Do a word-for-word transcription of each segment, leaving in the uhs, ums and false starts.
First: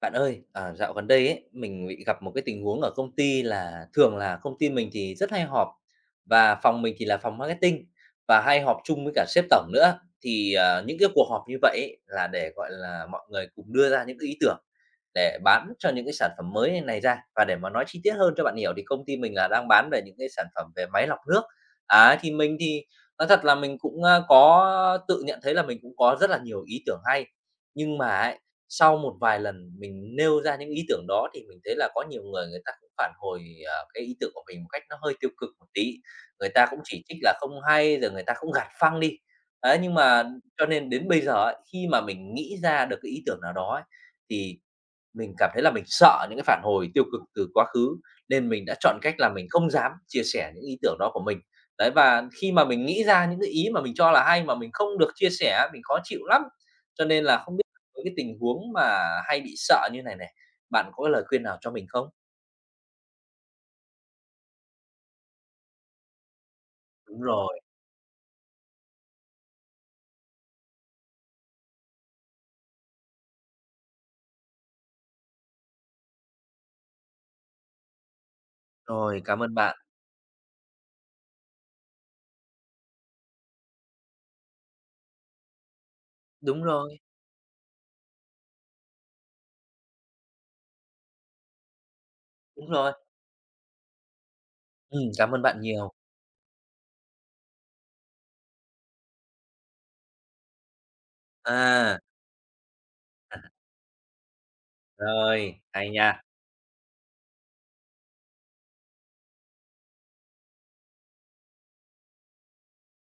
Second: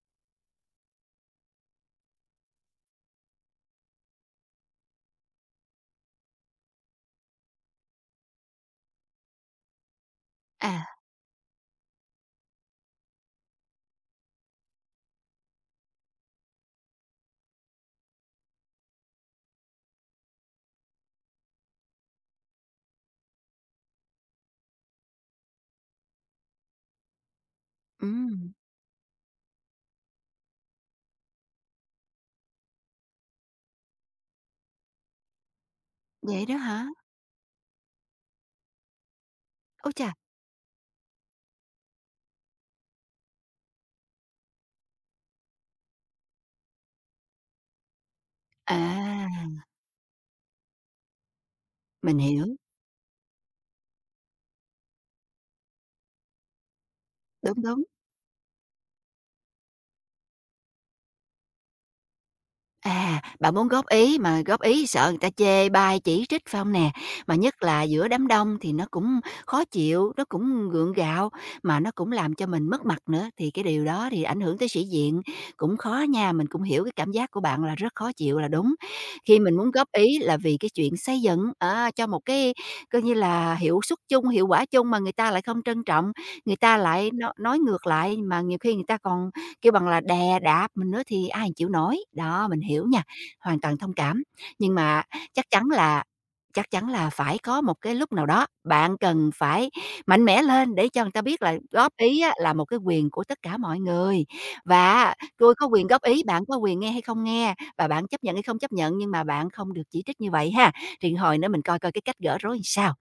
Bạn ơi, à, dạo gần đây ấy, mình bị gặp một cái tình huống ở công ty là thường là công ty mình thì rất hay họp, và phòng mình thì là phòng marketing và hay họp chung với cả sếp tổng nữa. Thì à, À, những cái cuộc họp như vậy ấy, là để gọi là mọi người cùng đưa ra những cái ý tưởng để bán cho những cái sản phẩm mới này ra. Và để mà nói chi tiết hơn cho bạn hiểu thì công ty mình là đang bán về những cái sản phẩm về máy lọc nước. À thì mình thì nói thật là mình cũng à, có tự nhận thấy là mình cũng có rất là nhiều ý tưởng hay, nhưng mà ấy, ừm, sau một vài lần mình nêu ra những ý tưởng đó thì mình thấy là có nhiều người người ta cũng phản hồi ờ, cái ý tưởng của mình một cách nó hơi tiêu cực một tí. vậy Người đó ta cũng hả? chỉ trích là không hay, rồi người ta cũng gạt phăng đi. Đấy, Ôi nhưng chà! mà cho nên đến bây giờ ấy, khi mà mình nghĩ ra được cái ý tưởng nào đó ấy, thì mình cảm thấy là mình sợ những cái phản hồi tiêu cực từ quá khứ, nên mình đã chọn cách là mình À, không dám chia sẻ những ý tưởng đó của mình. Đấy, mình và hiểu, khi mà mình nghĩ ra những cái ý mà mình cho là hay mà mình không được chia sẻ, mình khó chịu lắm. Cho nên là không đúng, biết đúng. với cái tình huống mà hay bị sợ như này này, bạn có cái lời khuyên nào cho mình không? À, bạn muốn góp ý mà góp ý sợ người ta chê bai, chỉ trích phải không nè? Đúng Mà rồi. nhất là giữa đám đông thì nó cũng khó chịu, nó cũng gượng gạo, mà nó cũng làm cho mình mất mặt nữa, thì cái điều đó thì ảnh hưởng tới sĩ diện, cũng khó nha. Mình cũng hiểu cái cảm giác của bạn là rất khó chịu là đúng. Rồi, Khi cảm ơn mình muốn bạn. góp ý là vì cái chuyện xây dựng, à, cho một cái coi như là hiệu suất chung, hiệu quả chung mà người ta lại không trân trọng, người Đúng ta rồi, lại nói nói ngược lại, mà nhiều khi người ta còn kêu bằng là đè đạp mình nữa thì ai chịu nổi. Đó, mình đúng hiểu rồi. nha, hoàn toàn thông cảm. Nhưng mà Ừm, cảm ơn chắc bạn chắn nhiều. là chắc chắn là phải có một cái lúc nào đó bạn cần phải mạnh mẽ lên để cho người ta biết là góp À, ý á là một cái quyền của tất cả mọi người. Và tôi rồi, có quyền hay góp ý, nha. bạn có quyền nghe hay không nghe, và bạn chấp nhận hay không chấp nhận, nhưng mà bạn không được chỉ trích như vậy ha. Thì hồi nữa mình coi coi cái cách gỡ rối làm sao.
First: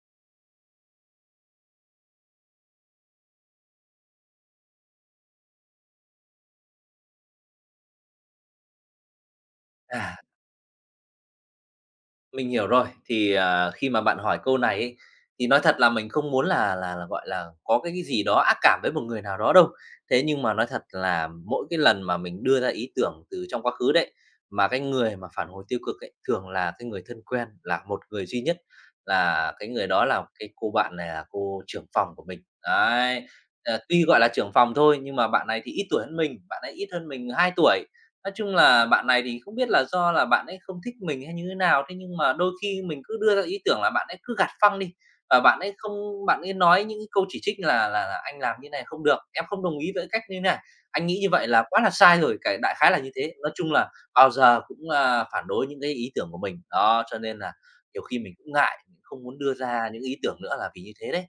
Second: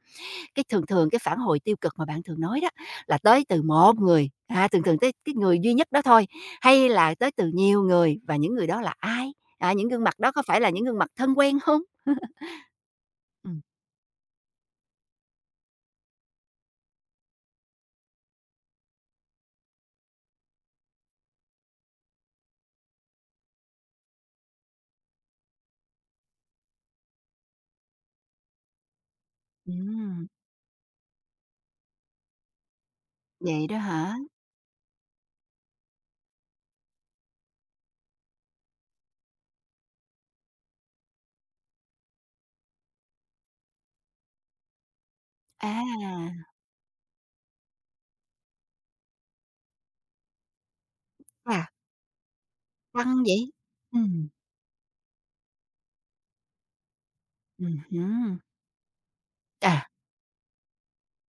Cái thường thường cái phản hồi tiêu cực mà bạn thường nói đó là tới từ một người, à, thường thường tới cái người duy nhất đó thôi, hay là tới từ nhiều người và những người đó là ai? À, những gương À. mặt đó có phải là những gương mặt thân quen không? Mình hiểu rồi. Thì Ừm. à, khi mà bạn hỏi câu này ấy, thì nói thật là mình không muốn là là là, gọi là có cái cái gì đó ác cảm với một người nào đó đâu. Thế nhưng mà nói thật là mỗi cái lần mà mình đưa ra ý tưởng từ trong quá khứ đấy, mà cái người mà phản hồi tiêu cực ấy, thường là cái người thân quen, là một người duy nhất, là cái người đó, là Ừm. cái cô bạn này, là cô trưởng phòng của mình. Đấy, Vậy đó ờ, tuy hả? gọi là trưởng phòng thôi nhưng mà bạn này thì ít tuổi hơn mình, bạn ấy ít hơn mình hai tuổi. Nói chung là bạn này thì không biết là do là bạn ấy không thích mình hay như thế nào, thế nhưng mà đôi khi mình cứ đưa ra ý tưởng là bạn ấy cứ gạt phăng đi, và bạn ấy không bạn À. ấy nói những cái câu chỉ trích là là là "Anh làm như này không được, em không đồng ý với cách như này, anh nghĩ như vậy là À. quá là sai rồi." Cái đại khái là như Căng thế. vậy? Nói chung là Ừm, bao giờ cũng a, phản đối những cái ý tưởng của mình. Đó, cho nên là ừm nhiều khi mình hứm. cũng ngại, mình không muốn đưa À. ra những ý tưởng nữa là vì như thế đấy.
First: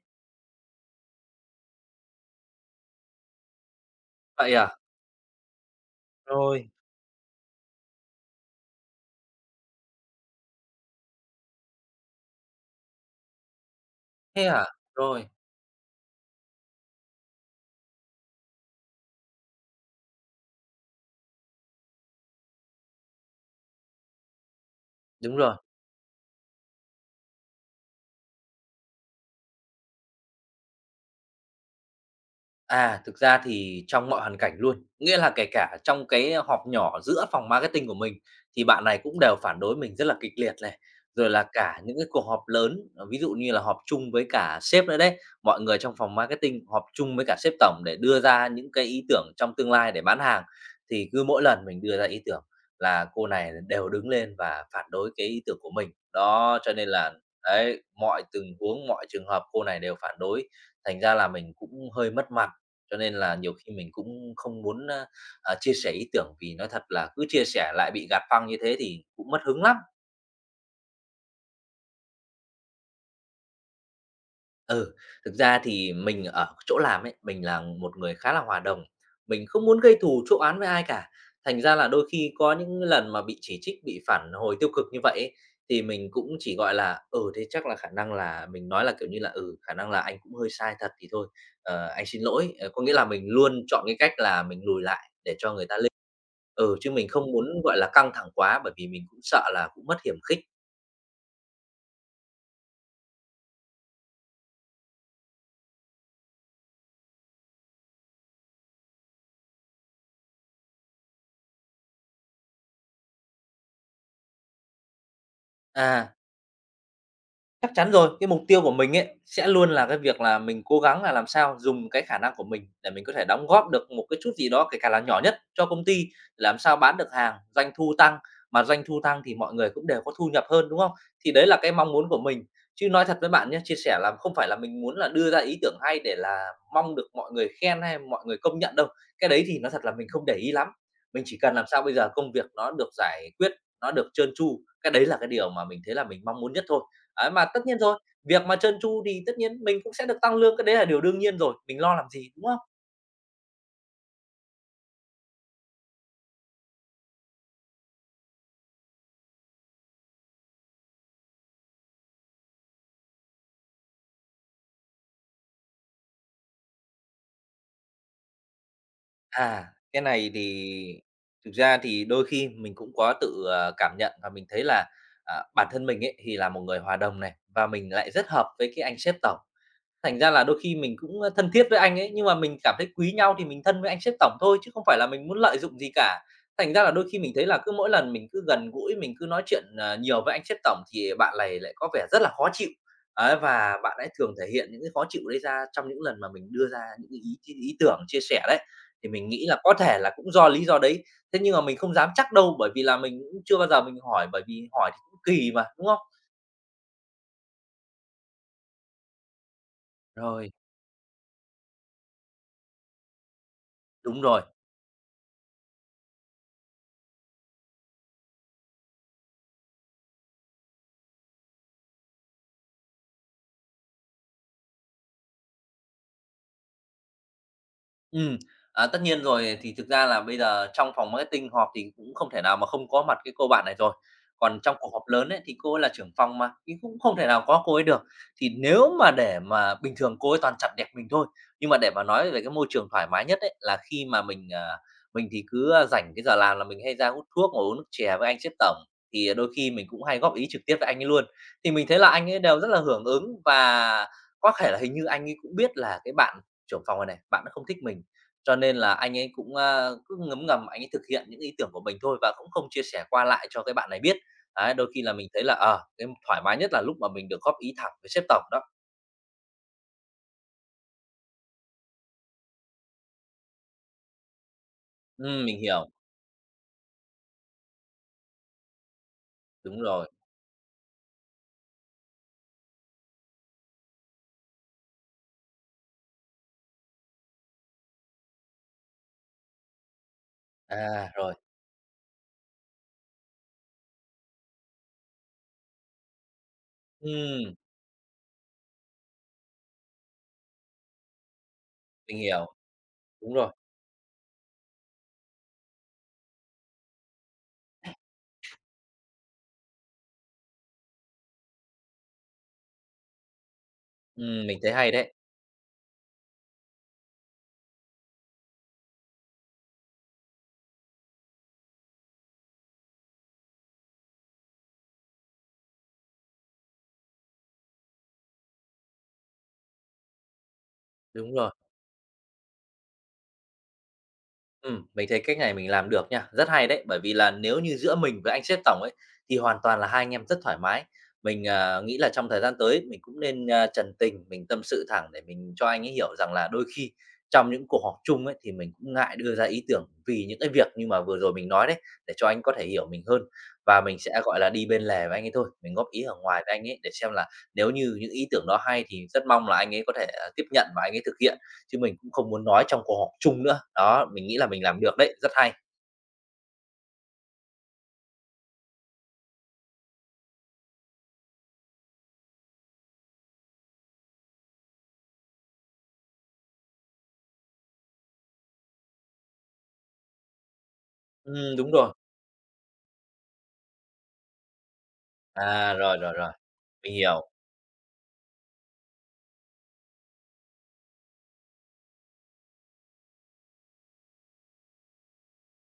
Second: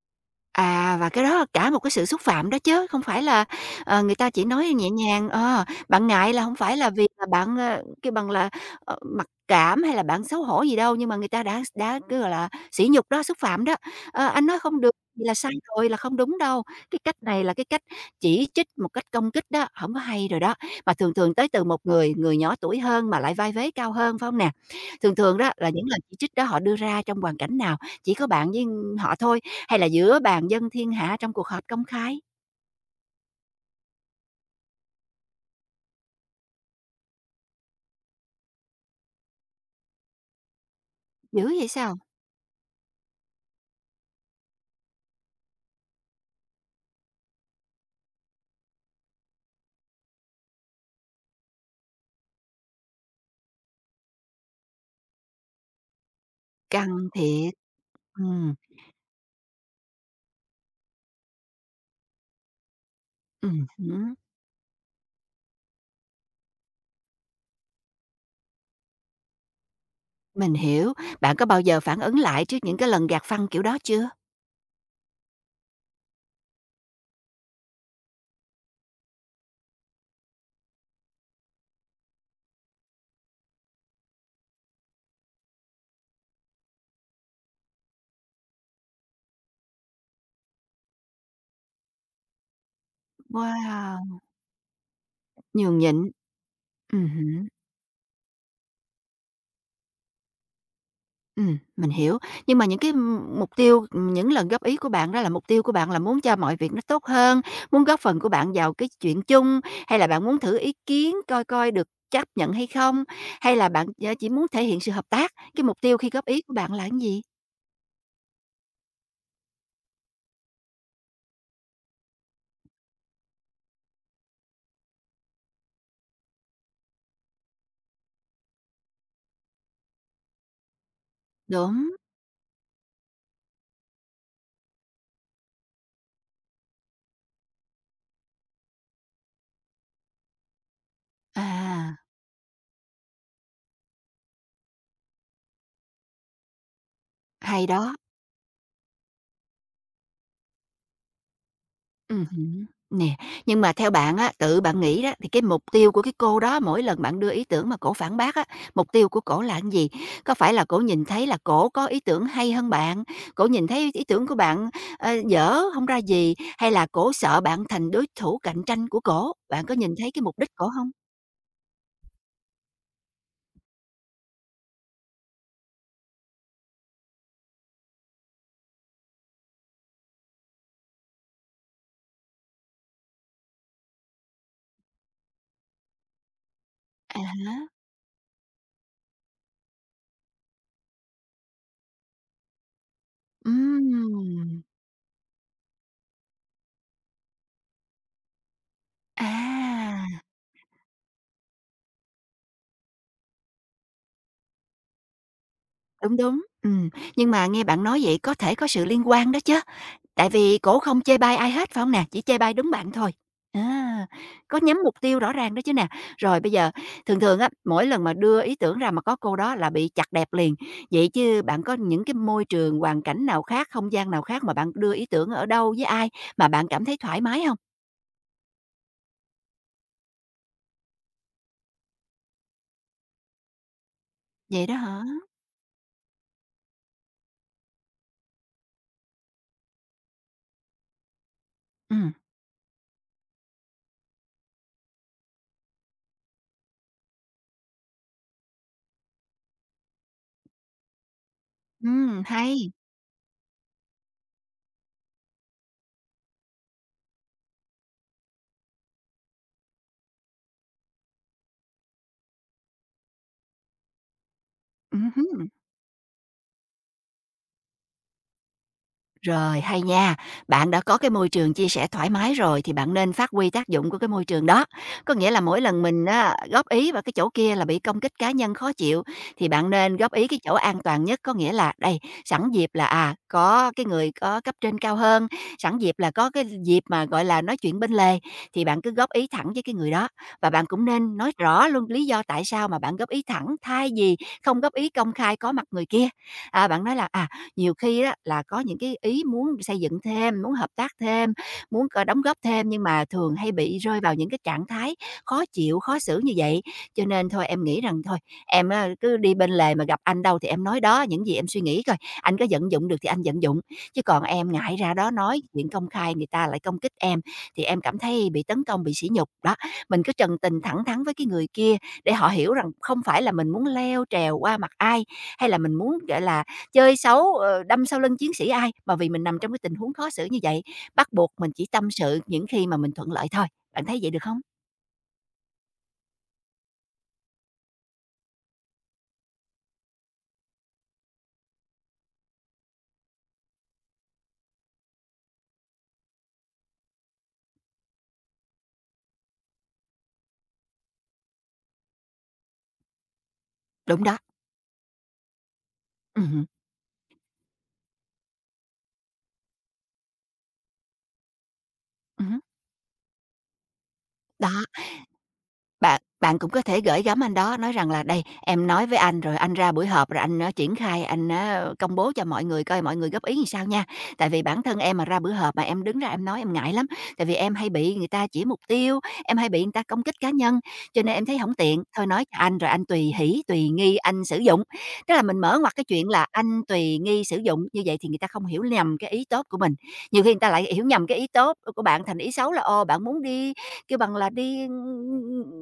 À, và cái đó là cả một cái sự xúc phạm đó chứ, không phải là, ờ, người ta chỉ Vậy nói à? nhẹ nhàng, ờ, bạn ngại là không Rồi. phải là vì là bạn, ờ, kêu bằng là, ờ, mặc cảm hay là bạn xấu hổ gì đâu, nhưng mà người ta đã đã, cái gọi là, sỉ nhục đó, xúc phạm đó. "Ờ, Thế anh nói à? không được Rồi, vậy là sai rồi" là không đúng đâu. Cái cách này là cái cách chỉ trích một cách công kích đó, không có hay rồi đó, mà thường thường tới từ một người, người nhỏ tuổi hơn mà lại vai vế cao hơn, phải không nè? Thường đúng thường đó rồi. là những lời chỉ trích đó họ đưa ra trong hoàn cảnh nào? Chỉ có bạn với họ thôi, hay là giữa bàn dân thiên hạ trong cuộc họp công khai? À, thực ra thì trong mọi hoàn cảnh luôn, nghĩa là kể cả trong cái họp nhỏ giữa phòng marketing của mình thì bạn này cũng đều phản đối mình rất là kịch liệt này, rồi Dữ là vậy cả sao? những cái cuộc họp lớn, ờ, ví dụ như là họp chung với cả sếp nữa đấy, mọi người trong phòng marketing họp chung với cả sếp tổng để đưa ra những cái ý tưởng trong tương lai để bán hàng, thì cứ mỗi lần mình đưa ra ý tưởng là cô này đều đứng lên và phản đối cái ý tưởng của mình. Đó, cho nên Căng là thiệt. đấy, mọi Ừm, tình huống, mọi trường hợp cô này đều phản đối, thành ra là mình cũng hơi mất mặt, cho nên là nhiều ừm khi mình hứm, cũng không muốn a, à, chia sẻ ý tưởng, vì nói thật là cứ chia sẻ lại bị gạt phăng như thế thì cũng mất hứng lắm. mình hiểu. Bạn có bao giờ phản ứng lại trước những cái lần gạt phăng kiểu đó chưa? Ừ, thực ra thì mình ở chỗ làm ấy, mình là một người khá là hòa đồng, mình không muốn gây thù chuốc oán với ai cả. Thành ra là đôi khi có những lần mà bị chỉ trích, bị phản hồi tiêu cực như vậy ấy, thì mình cũng chỉ, gọi là, ừ, thế chắc là khả năng là mình nói là, kiểu như là, ừ, khả năng là anh cũng hơi sai thật thì thôi, ờ, anh xin lỗi. Ờ, có nghĩa là mình luôn chọn cái cách Wow, là mình lùi lại để cho người ta nhường lên. nhịn. Ừ, chứ Ừm mình không muốn, hứm. gọi là, căng thẳng quá bởi vì mình cũng sợ là cũng mất hiểm khích. Ừm, mình hiểu. Nhưng mà những cái, ưm, mục tiêu, những lần góp ý của bạn đó là mục tiêu của bạn là muốn cho mọi việc nó tốt hơn, muốn góp phần của bạn vào cái chuyện chung, hay là bạn muốn thử ý kiến coi coi được chấp nhận hay không? Hay là bạn, ờ, chỉ muốn thể hiện sự hợp tác? Cái mục tiêu khi À. góp ý của bạn là cái gì? Chắc chắn rồi, cái mục tiêu của mình ấy sẽ luôn là cái việc là mình cố gắng là làm sao dùng cái khả năng của mình để mình có thể đóng góp được một cái chút gì đó, kể cả là nhỏ nhất cho công ty, làm sao bán được hàng, doanh thu tăng, mà doanh thu tăng thì mọi người cũng đều có thu nhập hơn, đúng không? Thì đấy là cái Đúng, mong muốn của mình. Chứ nói thật với bạn nhé, chia sẻ là không phải là mình muốn là đưa ra ý tưởng hay để là mong được mọi người khen hay mọi người công nhận đâu. Cái đấy thì nói thật là mình không để ý lắm. Mình chỉ cần làm sao à, bây giờ công việc nó được giải quyết, nó được trơn tru, cái đấy là cái điều mà mình thấy là mình mong muốn nhất thôi. Đấy, mà tất hay nhiên đó. rồi, việc mà trơn tru thì tất nhiên mình cũng sẽ được tăng lương, cái đấy là điều đương nhiên rồi, mình lo làm Ừm gì, đúng không? hứm. Nè, nhưng mà theo bạn á, tự bạn nghĩ đó, thì cái mục tiêu của cái cô đó mỗi lần bạn đưa ý tưởng mà cổ phản bác á, mục tiêu của cổ là cái gì? Có phải là cổ nhìn thấy là cổ có ý tưởng hay hơn bạn, cổ nhìn thấy ý tưởng của bạn, ờ, dở, không ra gì, hay là cổ sợ bạn thành đối thủ cạnh tranh của cổ? À, Bạn có nhìn cái thấy cái này mục đích cổ thì không? thực ra thì đôi khi mình cũng có tự, ờ, cảm nhận và mình thấy là à, bản thân mình ấy thì là một người hòa đồng này, và mình lại rất hợp với cái anh sếp tổng. Thành ra là đôi khi mình cũng thân thiết với anh ấy, nhưng mà mình cảm thấy quý nhau thì mình thân với anh sếp tổng thôi, chứ không phải là mình muốn lợi dụng gì cả. Thành ra là đôi À khi mình thấy há, là cứ mỗi lần mình cứ gần gũi, mình cứ nói chuyện, ờ, nhiều với anh sếp tổng thì bạn này lại có vẻ rất là khó chịu. Ấy, và bạn ấy thường thể ừm, hiện những cái khó chịu đấy ra trong những lần mà mình đưa ra những cái ý ý tưởng chia sẻ đấy. Thì mình nghĩ là có thể là à, cũng do lý do đấy, thế nhưng mà mình không dám chắc đâu, bởi vì là mình cũng chưa bao giờ mình hỏi, bởi vì hỏi thì cũng kỳ mà, đúng không? đúng, đúng, ừm. Nhưng mà nghe bạn nói vậy có thể có sự liên quan đó chứ. Tại Rồi, vì cổ không chê bai ai hết, phải không nè? Chỉ chê bai đúng bạn thôi. À, đúng rồi. có nhắm mục tiêu rõ ràng đó chứ nè. Rồi bây giờ thường thường á, mỗi lần mà đưa ý tưởng ra mà có cô đó là bị chặt đẹp liền. Vậy chứ bạn có những cái môi trường, hoàn cảnh nào khác, không gian nào khác mà bạn đưa ý tưởng ở đâu, với ai mà bạn cảm thấy thoải mái không? Ừm, à, tất nhiên rồi. Thì thực ra là bây giờ trong phòng marketing họp thì cũng không thể nào mà không có mặt cái cô bạn này rồi. Còn Vậy đó trong cuộc hả? họp lớn ấy, thì cô ấy là trưởng phòng mà, thì cũng không thể nào có cô ấy được. Thì nếu mà để mà bình thường cô ấy toàn chặt đẹp mình thôi, nhưng mà để mà Ừm, nói về cái môi trường thoải mái nhất ấy, là khi mà mình à, mình thì cứ a, rảnh cái giờ làm là mình hay ra hút thuốc, ngồi uống nước chè với anh sếp tổng. Thì đôi khi mình cũng hay góp ý trực tiếp với anh ấy luôn. Thì mình thấy là ừm, anh ấy đều rất hay. là hưởng ứng, và có thể là hình như anh ấy cũng biết là cái bạn trưởng phòng này này, bạn nó không thích mình. Cho nên là anh ấy cũng a, cứ ngấm ngầm anh ấy thực hiện những ý tưởng của mình thôi, và cũng không chia sẻ qua lại cho cái bạn này biết. Đấy, đôi khi là mình thấy Ừm. là, ờ, cái thoải mái nhất là lúc mà mình được góp ý thẳng với sếp tổng đó. Rồi, hay nha. Bạn đã có cái môi trường chia sẻ thoải mái rồi thì bạn nên phát huy tác dụng của cái môi trường đó. Có nghĩa là Ừm, mình mỗi lần hiểu, mình á, góp ý vào cái chỗ kia là bị công kích cá nhân khó chịu thì bạn đúng nên rồi. góp ý cái chỗ an toàn nhất, có nghĩa là đây, sẵn dịp là à có cái người có cấp trên cao hơn, sẵn dịp là có cái dịp mà gọi là nói chuyện bên lề thì bạn cứ góp ý thẳng với cái người đó và bạn cũng À, nên nói rồi, rõ luôn lý do tại sao mà bạn góp ý thẳng thay vì không góp ý công khai có mặt người kia. À, bạn nói là à ừm, nhiều khi á là có những cái ý muốn xây dựng thêm, muốn hợp tác thêm, muốn c mình đóng góp hiểu, thêm nhưng mà đúng thường rồi. hay bị rơi vào những cái trạng thái khó chịu, khó xử như vậy. Cho nên thôi em nghĩ rằng thôi, em á cứ đi bên lề mà gặp anh đâu thì em nói đó, những gì em suy nghĩ coi, anh có vận dụng được thì anh vận dụng, chứ còn Ừm, em mình thấy ngại hay ra đó đấy, nói chuyện công khai người ta lại công kích em, thì em cảm thấy bị tấn công, bị sỉ nhục. Đó, mình cứ trần tình thẳng thắn với cái người kia để họ hiểu rằng không phải là mình muốn leo trèo qua mặt ai, hay là mình muốn, gọi là, chơi xấu, ờ, đâm sau lưng chiến sĩ ai, mà vì mình nằm trong cái tình huống khó xử như vậy, bắt buộc đúng mình rồi. chỉ tâm sự những khi mà mình thuận lợi thôi. Bạn thấy vậy được không? Ừm, mình thấy cách này mình làm được nha, rất hay đấy, bởi vì là nếu như giữa mình với anh sếp tổng ấy, thì hoàn toàn là hai anh em rất thoải mái. Mình à, nghĩ là trong thời gian tới mình cũng nên a, trần tình, mình tâm sự thẳng để mình cho anh ấy hiểu rằng là đôi khi trong những cuộc họp chung ấy, thì mình cũng ngại đưa ra ý tưởng vì những cái việc như mà vừa rồi mình nói đấy, để cho anh có thể hiểu mình hơn. Và mình Đúng sẽ, đó. gọi là, đi bên lề với anh ấy thôi, mình góp ý ở Ừm ngoài hứm, với anh ấy để xem là nếu như những ý tưởng đó hay thì rất mong là anh ấy có thể à, tiếp nhận và anh ấy thực hiện, chứ mình cũng ừm không hứm, muốn nói trong cuộc họp chung nữa. Đó, mình nghĩ là đó. mình làm được đấy, rất hay. Bạn bạn cũng có thể gửi gắm anh đó, nói rằng là "Đây, em nói với anh rồi, anh ra buổi họp rồi anh, á, triển khai, anh á, công bố cho mọi người coi mọi người góp ý làm sao nha. Tại vì bản thân em mà ra bữa họp mà em đứng ra em nói em ngại lắm, tại vì em hay bị người ta chỉ mục tiêu, em hay bị người ta công kích cá nhân, cho nên em thấy không Ừm, đúng tiện, rồi. thôi nói cho anh rồi anh tùy hỷ, tùy nghi anh sử dụng." Tức là mình mở À, ngoặt cái rồi, chuyện rồi, là rồi, anh mình tùy nghi hiểu. sử dụng, như vậy thì người ta không hiểu nhầm cái ý tốt của mình. Nhiều khi người ta lại hiểu nhầm cái ý tốt của bạn thành ý xấu là, ồ, bạn muốn đi kêu bằng là đi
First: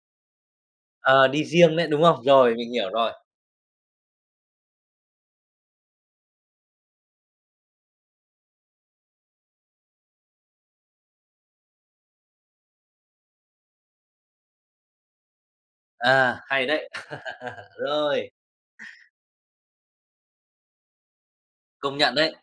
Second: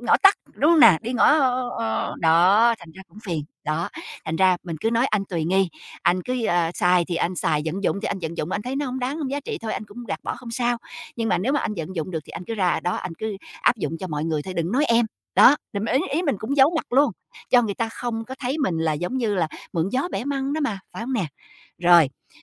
ngõ tắt, đúng hông nè? Đi ngõ Ờ, ờ, đi ờ, riêng đấy, đúng ờ, không? Rồi, mình đó, hiểu thành ra rồi. cũng phiền. Đó, thành ra mình cứ nói anh tùy nghi, anh cứ, ờ, xài thì anh xài, vận dụng thì anh vận dụng, anh thấy nó không đáng, không giá trị thôi anh cũng gạt bỏ không sao. Nhưng mà nếu mà anh vận dụng được thì anh cứ ra đó anh cứ áp dụng cho mọi người thôi, đừng nói em. Đó, thì mình- ý ý mình À, cũng hay giấu đấy. mặt luôn, cho người ta không Rồi, có thấy mình là giống như là mượn gió bẻ măng đó mà, phải không nè? công Rồi. nhận đấy.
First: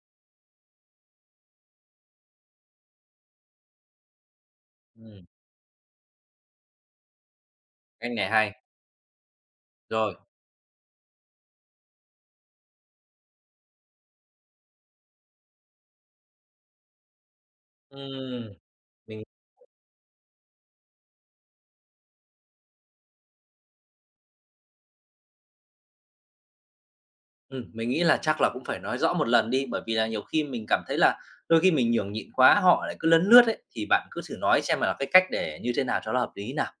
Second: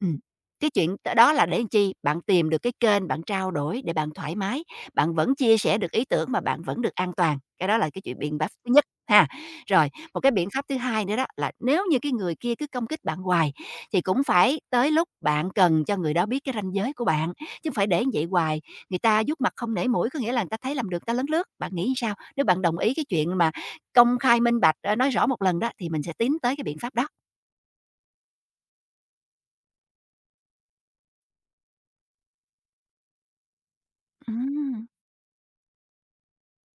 Ừm. Cái chuyện đó là để làm chi? Bạn tìm được cái kênh bạn trao đổi để bạn thoải mái, bạn Ừm, vẫn chia sẻ được ý tưởng mà bạn vẫn được an toàn, cái đó là cái cách chuyện này biện pháp hay. thứ nhất ha. Rồi, Rồi, một cái biện pháp thứ hai nữa đó là nếu như cái người kia cứ công kích bạn hoài thì cũng phải tới lúc bạn cần cho người đó biết cái ranh giới của bạn, chứ không phải để như vậy ừm, hoài, người ta mình vuốt mặt không nể mũi, có nghĩa là người ta thấy làm được người ta lấn lướt. Bạn nghĩ sao? Nếu bạn đồng ý cái chuyện mà công khai minh bạch, ơ, nói rõ một lần đó thì mình sẽ tiến tới cái biện pháp đó. ừm, mình nghĩ là chắc là cũng phải nói rõ một lần đi, bởi vì là nhiều khi mình cảm thấy là đôi khi mình nhường nhịn quá, họ lại cứ lấn lướt ấy, thì bạn cứ thử nói xem Ừm. là cái cách để như thế nào cho nó hợp lý nào.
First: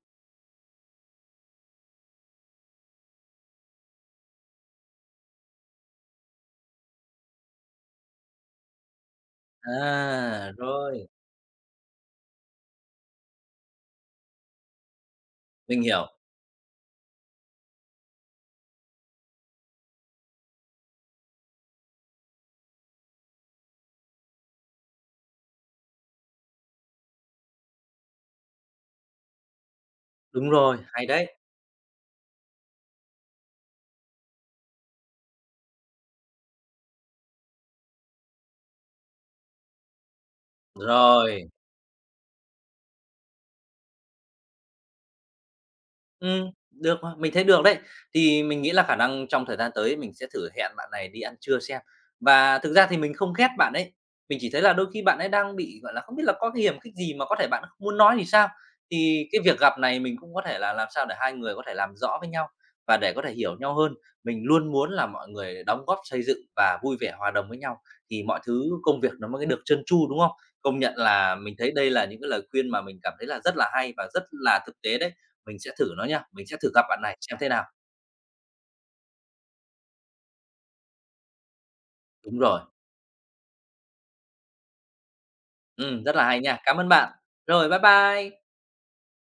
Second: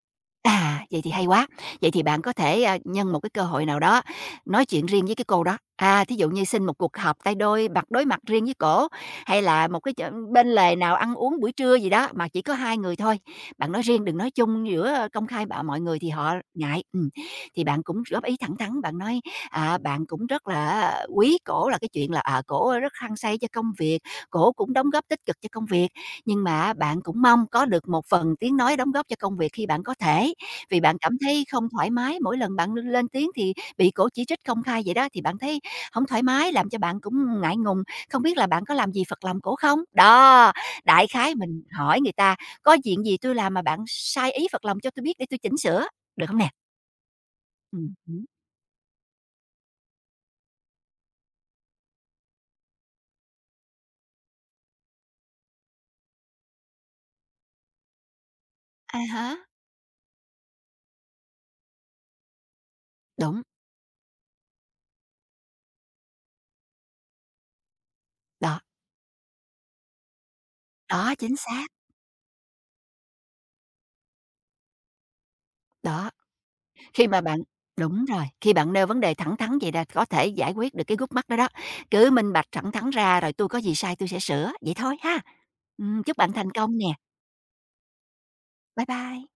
À, vậy thì hay quá. Vậy thì bạn có thể, a, nhân một cái cơ hội nào đó nói chuyện riêng với cái cô đó. À, thí dụ như xin một cuộc họp tay đôi, mặt đối mặt riêng với cổ, hay là một cái ch bên À, lề nào rồi, ăn uống buổi trưa gì đó mà chỉ có hai người thôi. Bạn nói riêng, đừng nói chung giữa công khai bạ mọi mình người hiểu. thì họ ngại. Ừm, thì bạn cũng góp ý thẳng thắn, bạn nói, à, bạn cũng rất là quý cổ là cái chuyện là, à, cổ rất hăng say cho công việc, cổ cũng đóng góp tích cực cho công việc, nhưng mà bạn cũng mong có được một phần tiếng nói đóng góp cho công việc khi bạn có thể, Đúng rồi, vì bạn hay cảm đấy. thấy không thoải mái mỗi lần bạn l lên tiếng thì bị cổ chỉ trích công khai vậy đó, thì bạn thấy không thoải mái, làm cho bạn cũng ngại ngùng, không biết là bạn có làm gì phật lòng cổ không? Đó, đại khái Rồi. mình hỏi người ta: "Có chuyện gì tôi làm mà bạn sai ý phật lòng cho tôi biết để tôi chỉnh sửa", được không nè? Ừm, được mà, mình thấy được đấy. Ừm hứm. Thì mình nghĩ là khả năng trong thời gian tới mình sẽ thử hẹn bạn này đi ăn trưa xem. Và thực ra thì mình không ghét bạn ấy, mình chỉ thấy là đôi khi bạn ấy đang bị, gọi là, không biết là có cái hiềm khích gì mà có thể bạn không muốn nói thì sao. À há, Thì cái việc gặp này mình cũng có thể là làm sao để hai người có thể làm rõ với nhau và để có thể đúng, hiểu nhau hơn. Mình luôn muốn là mọi người đóng góp xây dựng và vui vẻ hòa đồng với nhau thì mọi đó, thứ công việc nó mới được trơn tru, đúng không? Công nhận đó, chính là mình xác, thấy đây là những cái lời khuyên mà mình cảm thấy là rất là hay và rất là thực tế đấy. Mình sẽ thử nó đó. nha, mình sẽ thử gặp bạn Khi này mà xem bạn thế nào. đúng rồi, khi bạn nêu vấn đề thẳng thắn vậy là có thể giải quyết được cái gút mắt đó đó. Cứ minh Đúng bạch rồi, thẳng thắn ra rồi tôi có gì sai tôi sẽ sửa, vậy thôi ha. ừm, Ừm, rất chúc là bạn hay thành nha. Cảm công nè. ơn bạn. Rồi, bye bye. Bye bye.